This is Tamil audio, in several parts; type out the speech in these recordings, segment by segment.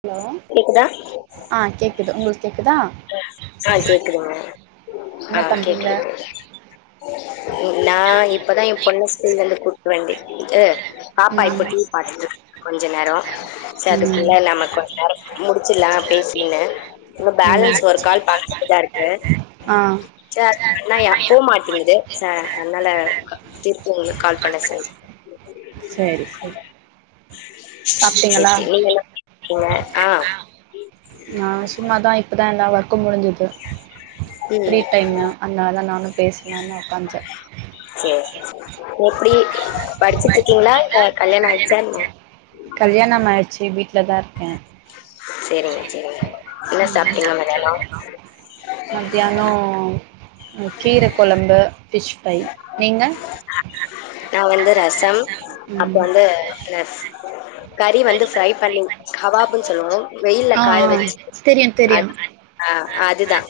ஹலோ கேக்குதா ஆ கேக்குது உங்களுக்கு கேக்குதா ஆ கேக்குதுங்க என்ன ஆ பண்றீங்க கேக்குது கேக்கு நா இப்பதா என் பொண்ண ஸ்கூல்ல இருந்து கூட்டு வந்து விட்டுட்டு பாப்பா ம் இப்போ டீவி பாத்துட்டு இருக்கு கொஞ்ச நேரோ சேரி ம் அதுக்குள்ள நம்ம முடிச்சிடலா பேசினுன்னு இன்னு ம் பேலன்ஸ் ஒரு கால் பண்ணது தா இருக்கு ஆ சேட் பண்ணயா போ மாட்டேங்குது ச அதனால திருப்பி உங்களுக்கு கால் பண்ண சொல் சேரி சேரி சேரி சாப்ட்டீங்களா சேரி நீங்க என்ன பண்ணிட்டு இருக்கீங்க ஆ நா சும்மாதா இப்பதா எல்லா ஒர்க்கு முடிஞ்சுது ஃப்ரீ ம் டைம் அத்னால்தா நானு பேசலாம்னு ஒக்காந்தே சேரி சேரி எப்டி படிச்சிட்டு இருக்கீங்ளா ஆ கல்யாணோ ஆயிட்சா கல்யாணம் ஆயிடுச்சி வீட்ல தான் இருக்கே சேரிங்க சேரிங்க என்ன சாப்டீங்க மதியானோ கீரக் கொழம்பு ஃபிஷ் ஃப்ரை நீங்க நா வந்து ரசம் அப்போ ம் வந்து கறி வந்து ஃப்ரை பண்ணி கவாப்புன்னு சொல்லுவோ வெயில்ல ஆ காய ஆ வெச்சி தெரியு தெரியு அத் ஆ அதுதா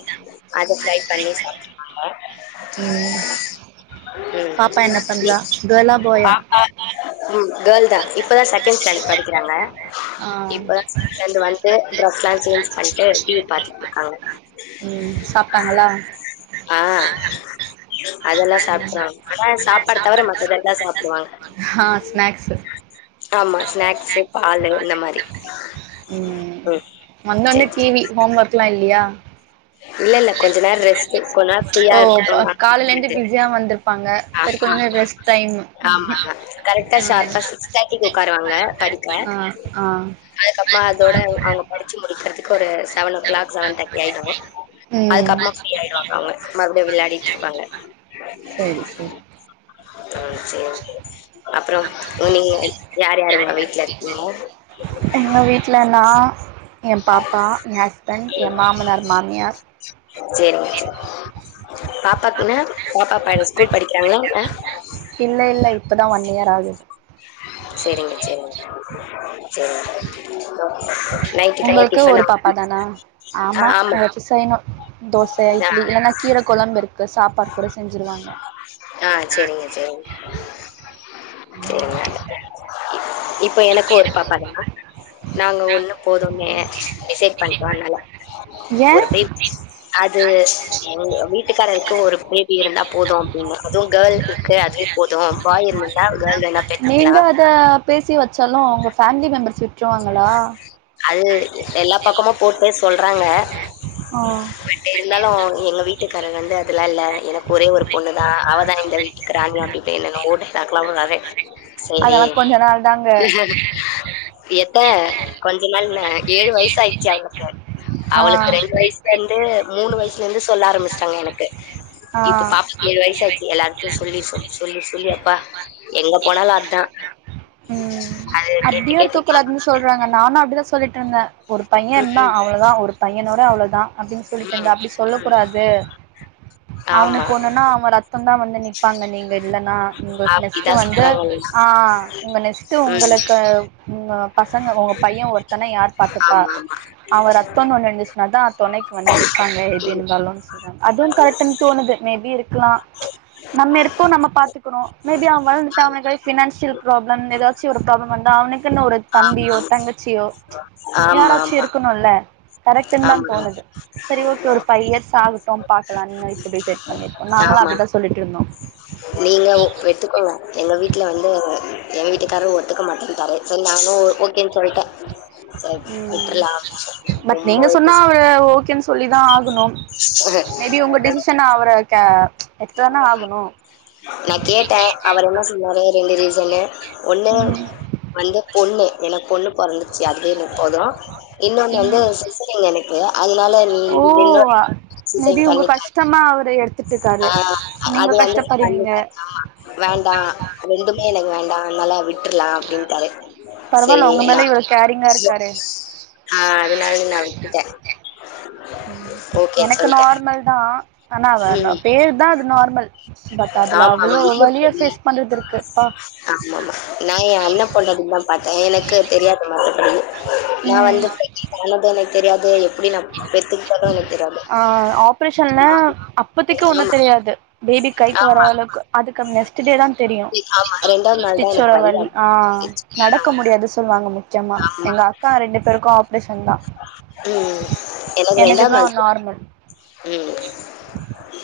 அத ஃப்ரை பண்ணி சாப்டோ நாங்க ம் ம் பாப்பா என்ன நீ பண்றா கேர்ளா பாயா பாப்பா ம் கேர்ள் தா இப்பதா செகண்ட் ஸ்டாண்டர்ட் படிக்கிறாங்க ஆ இப்பதா லந்து வந்து ட்ரெஸ் எல்லா சேஞ்ச் பண்ணிட்டு டி வி பாத்துட்டு இருக்காங்க ம் சாப்டாங்ளா ஆ அதெல்லா சாப்ட்ருவாங்க ஆனா சாப்பாடு தவிர மத்ததெல்லா சாப்டுவாங்க அ ஸ்னாக்ஸ் ஆமா ஸ்நாக்ஸு பாலு இந்த மாரி ம் வந்தோட்ன சேரி டி சேரி வி ஹோம் ஒர்க்லா இல்லையா இல்ல இல்ல கொஞ்ச நேரோ ரெஸ்ட் கொஞ்ச நேரோ ஃப்ரீயா இருக்கட்டும்னு [inaudible] விட்டே சியா வந்திருப்பாங்க சரி கொஞ்ச நேரோ ரெஸ்ட் டைமு ஆமாங்க கரெக்டா ஷார்ப்பா சிக்ஸ் தேட்டிக்கு உட்காருவாங்க படிக்க ஆ அதுக்கப்மா அதோட அவுங்க படிச்சி முடிக்கிறதுக்கு ஒரு seven o'clock seven thirty ஆயிடு ம் அதுக்கப்றமா ஃப்ரீ ஆயிடுவாங்க அவங்க மறுபடியு விளையாடிட்டு இருப்பாங்க சரி சரி ம் சேந்துட்டு அப் அப்பறம் ம் நீங்க யார் யாருங்க வீட்ல இருக்கிங்க எங்க வீட்ல நா எயே பாப்பா எயே ஹஸ்பண்ட் எயே மாமனார் மாமியார் சேரிங்க சேரி பாப்பாக்கு என்ன பாப்பா இப்ப ஏன் ஸ்கூல் படிக்கிறாங்ளா என்ன இல்ல இல்ல இப்பதா ஒன் இயர் ஆகுது சேரிங்க சேரிங்க சேரிங்க ஒகே உங்களுக்கு ஒரு பாப்பா தானா ஆமா இப்ப செய்னு தோச ஆ இட்லி இல்லன்னா கீர கொழம்பு இருக்கு சாப்பாடு கூட செஞ்சிருவாங்க சேரிங்க ம் இப் இப்ப எனக் உங்களுக்கு ஒரு பாப்பா தானா நாங்க ஒன்னு போதும்னே டிசைட் பண்டே அதனால ஏ ஒரு பேப் அது எங்க வீட்டுக்காரர் இப்போ ஒரு பேபி இருந்தா போது அப்டின்னு அதுவு கேர்ள் இருக்கு அதுவே போது பாய் இருந்து இருந்தா கேர்ள் வேணா பெத் நீங்க அது பேசி வெச்சாலு உங்க ஃபேமிலி மெம்பர்ஸ் வி அது எல்லா பக்கமு போட்டு போய் சொல்றாங்க ஆ இருந்தாலு எங்க வீட்டுக்காரர் வந்து அதெல்லா இல்ல எனக்கு ஒரே ஒரு பொண்ணு தா அவதா இந்த வீட்டு ராணி அப்டி இப்டின்னு என்னென்னவோ டயலாக்லா உட்றாரு அதெல்லா கொஞ்ச நாள் தாங்க தா கொஞ்ச நாள் என்ன ஏழு வயசு ஆயிடுச்சி அவளுக்கு ஆ அவளுக்கு ரெண்டு வயசு ரெண்டு மூணு வயசுல இருந்து சொல்ல ஆரம்மிச்சிட்டாங்க எனக்கு ஆ இப்ப பாப்பாக்கு ஏழு வயசு ஆச்சு எல்லாருக்கு சொல்லி சொல்லி சொல்லி சொல்லி அப்பா எங்க போனாலு அத்தா ம் அது கேட்டு அப்டியு இருக்க கேட்டு [unintelligible] கூடாதுன்னு சொல்றாங்க நானு அப்டிதா சொல்லிட்ருந்தே ஒரு ம் பையன் தா அவள தா ஒரு பையனோட அவளோ தா அப்டின்னு ம் சொல்லிட்ருந்தே ம் அப்படி சொல்ல ம் கூடாது ஆமா அவனுக்கு ஒண்ணுன்னா அவ ரத்தம் தா வந்து நிப்பாங்க நீங்க இல்லன்னா உங்களுக்கு நெஸ்ட் அப்படிதான் வந்து சொல்றாங்க எல்லாம் ஆ உங்க நெஸ்ட் உங்களுக்கு உங்க பசங்க உங்க பையே ஒருத்தன யார் பாத்துப்பா ம் அவ ரத்தோனு ஒன்னு இருந்துச்சுன்னா தா துணைக்கு வந்து நிப்பாங்க ப்டிஇருந்தாலுன் சொல்றாங்க அதுவு கரெக்டுனு தோணுது மே பி இருக்கலா நம்ம இருக்கோ நம்ம பாத்துக்கறோ மேபி அவ வளந் இப்ப அவனுக்கு ஃபினான்சியல் ப்ராப்ளம் ஏதாச்சு ஒரு ப்ராப்ளம் வந்தா அவனுக்குனு ஒரு தம்பியோ தங்கச்சியோ ஆமா ஆமா யாராச்சு ஆமா இருக்கணுல கரெக்டுனு தா ஆமா தோணுது சரி ஓகே ஒரு ஃபைவ் இயர்ஸ் ஆகட்டு பாக்கலானுதா இப்போ டிசைட் பண்ணிருக்கோ நாங்களு அதே தா சொல்லிட்ருந்தோ நீங்க வெத்துக்கோங்க எங்க வீட்டுல வந்து எங்க எ வீட்டுக்காரர் ஒத்துக்க மாட்டேன்டாரு சோ நானு ஓகேனு சொல்ட்டே உ பட் ரொம்ப நீங்க இது சொன்னா அவரு ஓகேன்னு சொல்லிதா ஆகணு இது ஷனா அவரு க எடுத்து தான ஆகணு நா கேட்டே அவரு என்ன சொன்னாரு ரெண்டு ரீசன்னு ஒண்ணு ம் வந்து பொண்ணு எனக்கு பொண்ணு பொறந்துருச்சு அதுவே எனக் போது இன்னொன்னு வந்து ம் சிசேரியன் எனக்கு அதனால நீ இன்னொரு சிசேரியன் பண்ணிக்கா சமா அவரு எடுத் ஆ அது வந்து பண்ணிக்கலா வேண்டா ரெண்டுமே எனக்கு வேண்டா அதனால விட்ரலா அப்டின்ட்டாரு பரவால்ல உங்க மேல இவ்வள கேரிங்கா இருகாரே ஆ அதனால நா விட்டுடே எனக்கு சொல்ட்டே நார்மல் தா ஆனா ம் பேரு தா அது நார்மல் பட் அதுல ஆமா அவளோ வலி வலிய இருக்குமே ஃபேஸ் பண்றது இருக்கு பா ஆமாமா நா எ அண்ணே [unintelligible] அடி தா பாத்தே எனக்கு தெரியாது மத்தபடி நா ம் வந்து [unintelligible] அண்ண பையனுக்கு தெரியாது எப்டி நான் பெத்துக்கிட்டது எனக்கு தெரியாது ஆ ஆப்ரேஷன்ல ஆமா அப்பத்திக் ஒண்ணு ஆமா தெரியாது பேபி கைக்கு வர ஆமா அளவுக்கு அதுக்கு நெக்ஸ்ட் டே தா தெரியு நாள் தான் ஸ்டிச் எனக்கு ஓட வலி ஆ ஆரம்பிச்சுச்சு நடக்க முடியாது சொல்வாங்க முக்யமா ஆமா எங்க அக்கா ரெண்டு பேருக்கு ஆப்ரேஷன் தா ம் எனக்கு எனக்குதா நாள் நார்மல்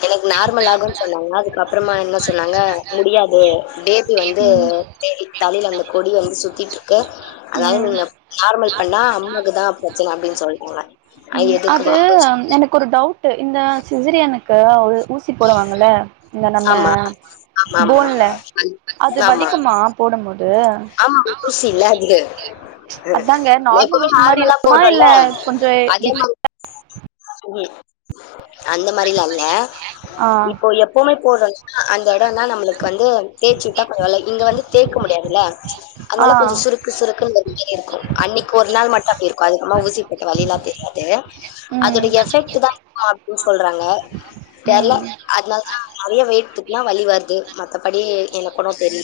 எனக் நார்மல் ஆகும்ன்னு சொன்னாங்க அதுகப்றமா என்ன சொன்னாங்க முடியாது பேபி வந்து ம் தேடி தலைல அந்த கொடி வந்து சுத்திட்ருக்கு உ நார்மல் பண்ணா அம்மாகுதா பிரச்சன அப்டின்னு சொல்ட்டாங்க உ அ எதுக்கு அது வம்பு? எனக்கு ஒரு டவுட்டு இந்த சிசேரியனுக்கு உள் ஊசி ஊசிபோடுவாங்கல இந்த நம்ம ஆமா, ஆமாமா. போன்ல அந் அது ஆமா. வலிக்குமா போடும்போது ஆமா ஊசி இல்ல அது அதாங்க நார்மல் எப்பமே ஊசி மாரி நார்மலா இருக்குமா இல்ல போட்றோல்ல கொஞ்சோ அதே டிஃப் மாரி ம் அந்த மாரிலா இல்ல ஆ இப்போ எப் பொமை போறன்னா அந்த எடோதா நம்மளுக்கு வந்து தேய்ச்சிட்டா கொஞ்சவலை இங்க வந்து தேய்க முடியாதுல்ல ஆ அனால கொஞ்ச சுருக் சுருக்குன் பந்தினே இருக்கு அன்னிக் ஒரு நாள் மட்டு அப்டி இருக்கு அதிகமா ஊசிபேட்ட வலிலா தெரியாது அதோட ம் எஃபெக்ட்தா இருக்கு அப்டின் சொல்றாங்க தெர்ல ம் அதனாலதா நெறைய வெய்ட் தூக்னா வலி வருது மத்தபடி எனக் ஒன்னு தெரில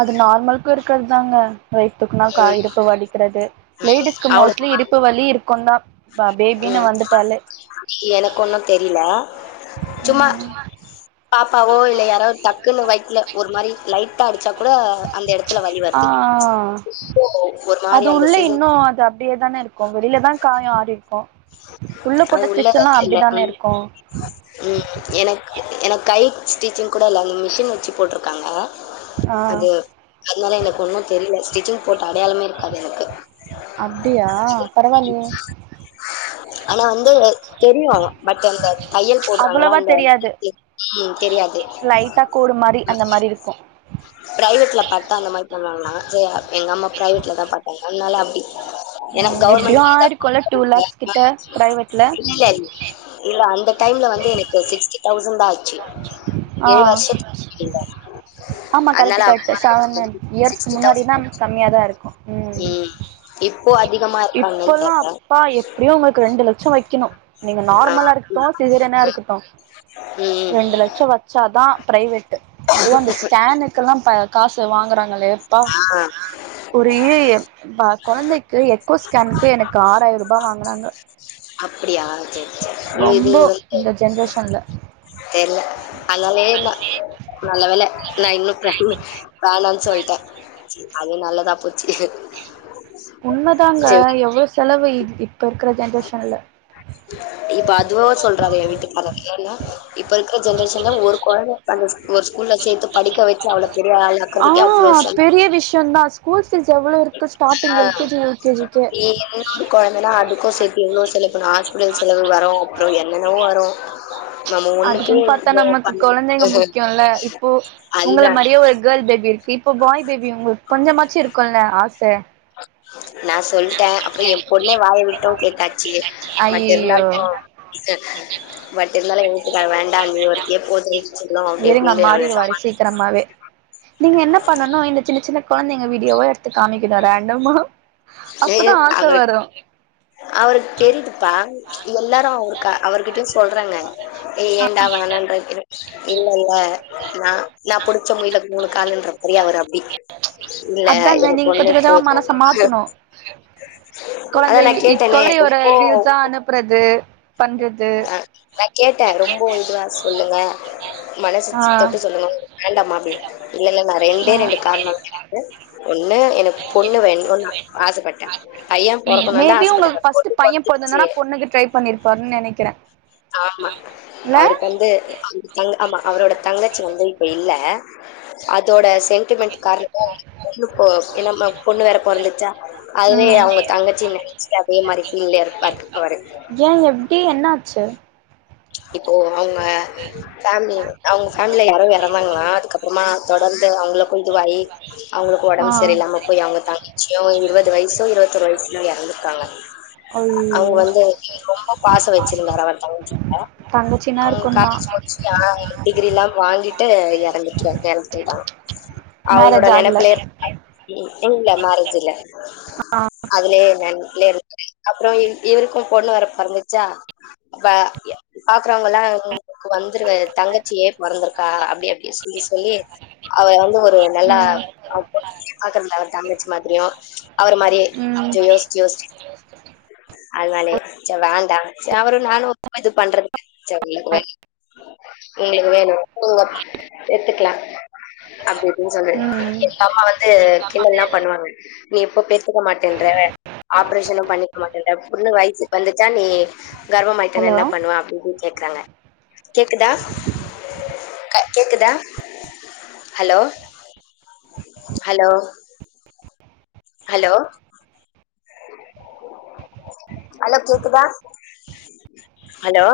அது நார்மலுக்கு இருக்கர்தாங்க ரை துக்குனாகா ம் இடுப்பு வலிக்கிறது லேடிஸ்க்கு அவ்ளோ மோஸ்ட்லி இடுப்பு வலி இருக்குதா ம் எனக்கொன்னு தெரியல சும்மா ம் பாப்பாவோ இல்ல யாரோ ஒரு டக்ன்னு வயித்ல ஒரு மாரி லைட்டா அடிச்சா கூட அந்த எடத்துல வலி ஆ வருது இப்போ ஒரு மாரி அந்த சீசன் ப்டியே தான இருக்கு வெளியில தா காயோ ஆறிருக்கு உல்ல அது போட்ட உள்ள ஸ்ட்ரிச்சி எல்லா வச்சல அப்டிதானே ம் இருக்கு ம் எனக்கு எனக்கு கை ஸ்டிச்சிங் கூட இல்ல அந்த மிஷின் வச்சி போட்ருகாங்க ஆ அது அதனால எனக்கு ஒன்னு தெரியல ஸ்டிச்சிங் போட்ட அடையாளமே இருகாது எனக்கு அப்டியா பரவால்லயே ஆனா வந்து தெரியு பட் அந்த தையல் போடறாங்கல்ல அவ்வளவா அந்த தெரியாது ஊசி தெரியாது லைட்டா கோடு மாரி அந்த மாரி இருக்கு பிரைவெட்ல பாத்தா அந்த மாரி பண்ணுவாங்களா சே எங்க அம்மா பிரைவெட்லதா பாத்தாங்க அனால அப்டி எனக் கவர்மெண்ட்லீதா கொலடூல் [unintelligible] இல்லல் இல்ல அந்த டைம்ல வந்து எனக் சிக்ஸ்டி தௌசண் தா ஆச்சி ஆ ஏழு வருஷத்து [unintelligible] ஆமா அனால கரெக்ட் கரெக்ட் அவளவா செவன் ஆயிரிச்சி இயர்ஸ்க்கு சிக்ஸ்டி முன்னாடினா தெளசன் ஆயிரிச்சி கம்மியா தா இருக்கு ம் இப்போ அதிகமா இருக்கா என்னென் தெர்ல ப்பா எப்பிடியு உங்ளுக்கு ரெண்டு லட்சோ வைக்கணு நீங்க ஆ நார்மலா இருகட்டு சீசரியனா இருகட்டு ம் ரெண்டு லட்சோ வ ச்சாதா ப்ரைவெட்டு அதுவு அந்த ஸ்கேனுக்கெல்லா ப காசு வாங்குறாங்களே ப்பா ஆ ஒரி ப கொழந்தைக்கு எத் ப்பு ஸ்கேனுக்கு எனக்கு ஆறாயிரூபா வாங்கனாங்க அப்பிடியா சேரி சேரி இது ரொம்ப வந்து இந்த ஜென்ரேஷன்ல [unintelligible] தெர்ல அல்லலே இல்ல நல்ல வேல நா இன்னு ப்ரெக்னெ வேணான் சொல்ட்டே அது நல்லதா போச்சி உண்மதாங்க எவ்ளோ செலவு இப்ப இருக்கிற ஜென்ரேஷன்ல இப்ப அதுவாவ சொல்றாறே ஏ வீட்டுகாரர் ஏன்னா இப்ப இருக்க ஜென்ரேஷன்ல ஒரு கொழந்த சந்தோ ஒரு ஸ்கூல்ல சேத்து படிக்க வச்சி அவள பெரிய ஆளா ஆ ஆக்கறதுக்கே அவ்ளோ செல் பெரிய விஷ்யந்தா ஸ்கூல் பீஸ் எவ் ஆ இ இன்னொரு கொழந்தனா அதுக்கு சேத் த்தி இன்னு செலபண்ணா ஹாஸ்பிட்டல் செலவு வரு அப்புறோ என்னென்னவோ வரு நம்ம ஒண்ணுக்கே அதுக்குன் பாத்தா இவ்ளோ நமக்கு பண் கொழந்தைங்க முக்கியோல்ல இப்போ உங்கள அதுதா மாரியே ஒரு கேள் பேபி இருக் இப்ப பாய் பேபி உங்களுக் கொஞ்சமாச்சி இருக்குல்ல ஆச ஆ நா சொல்ட்டே அப்புறோ ஏ பொண்ணே வாய்விட்டு கேட்டாச்சி மட் ஐயையோ இருந்தாலு இல்ல பட் இருந்தாலு எங்கவீட்டுகார் வேண்டா நீ ஒருத்தீயே போதுடி சொல்லி அப்டி இப்டின்டு அவரு சமாளி பத்ரமாவே நீங்க என்ன பண்ணணு இந்த சின்ன சின்ன கொழந்தைங்க வீடியோவா எடுத்து காமிக்குணு ரேண்டமா அப்பதா ஆச வரு அவுருக்கு தெரியுதுப்பா எல்லாரு அவுரு அவர்கிட்ட சொல்றாங்க ஏ ஏன்டா வேண்டான்ற இல்லெல்ல ந நா புடிச்ச முயலுக்கு மூணு காலுன்ற மாரி அவுரு அப்டி இல்ல அதாங்க எனக்கு நீங்க கொஞ்ச ஒண்ணே கொஞ்சமா போது மனச மாத்தணு அதா நா கேட்டனே ரொம்போ அப்புறது பண்றத் அ நா கேட்டே ரொம்ப இதுவா சொல்லுங்க ஆ மனசாட்சி தொட்டு சொல்லுங்க வேண்டாமா அப்டி இல்ல இல்ல நா ஆ ரெண்டே ரெண்டு காரணோ இருக்கு ஒண்ணு எனக் எனக்கு பொண்ணு வேணு பைய பொறக்கணுந்தா மேபி ஃப்ர்ஸ்ட் ஆசப்பட்டே ஓங்களுக்கு ஃபர்ஸ்ட் பொண்ணு பைய பொறந்துருச்சு பொந்தனா பொண்ணுக்கு ட்ரை பண்ணிருப்பாருன்னு நெனைக்கிறே ஆமா அவுருக்கு இல்ல வந்து ஆமா அவுரோட தங்கச்சி வந்து இப்ப இல்ல அதோட சென் டிமென்ட் கார்ணோ ஏ நம்ம பொண்ணு வேற பொறந்துருச்சா அதுவே அவுங்க தங்கச்சினு நெனைச்சிட்டு அதே மாரி ஃபீல்ல இருப்பாரு அவுரு ஏ எப்டி என் என்னாச்சு இப்போ அவுங்க ஃபேமிலி அவுங்க ஃபேமிலில யாரோ எறந்தாங்ளா அதுக்கப்றோமா தொடர்ந்து அவுங்களுக்கு இதுவாயி அவுங்களுக்கு ஆ ஓடம்பு சரியில்லாம போய் அவுங்க தங்கிச்சியு இருவது வயசு இருத்தொரு வயசுலியே எறந்துட்டாங்க அவுங்க ஐயோ வந்து ரொம்ப பாசோ வச்சிருந்தாரா அவர் தங்கச்சி கா தங்கச்சினா அவுங்க இருக்குந்தா காலேஜ் நோட்ஸ் டிகிரில்லா வாங்கிட்டு எறந்துட்டு எறந்து போய்ட்டாங்க அவுங்களோட மேரேஜ் ஆகல நெனைப்புள்ளே இல்ல மரேஜ் இல்ல ஆ அதுலே நெனப்புல இருந்தாரு அப்றோ இவருக்கு பொண்ணு வேற பொறந்துச்சா அப்ப பாக்குறவங்கெல்லா உங்களுக்கு வந்துரு தங்கச்சியே பொறந்திருக்கா அப்டி அப்டி எஸ் எஸ் சொல்லி அவ வந்து ஒரு நல்லா ம் [unintelligible] தங்கச்சி மாதிரியு அவுர மாரியே ம் கொஞ்சோ யோசிச்சு யோசிச்சு அதனாலே சேர் வேண்டா சேர் அவரு நானு இது பண்றது சேரி எங்களுக்கு வேணு உங்க எத்துக்குலா அப்டி இப்டினு சொல்லி ம் எங்க அம்மா வந்து கிண்டல்லா பண்ணுவாங்க நீ இப்ப பெத்துக்க மாட்டேன்ற ஆப்ரேஷனு பண்ணிக்க மாட்டேன்ற பொண்ணு வயசுக்கு வந்துச்சா நீ கர்ப மாயிட்டனா ஹலோ என்ன பண்ணுவ அப்டி இப்டினு கேக்குறாங்க கேக்குதா கேக்குதா ஹலோ ஹலோ ஹலோ ஹலோ கேக்குதா ஹலோ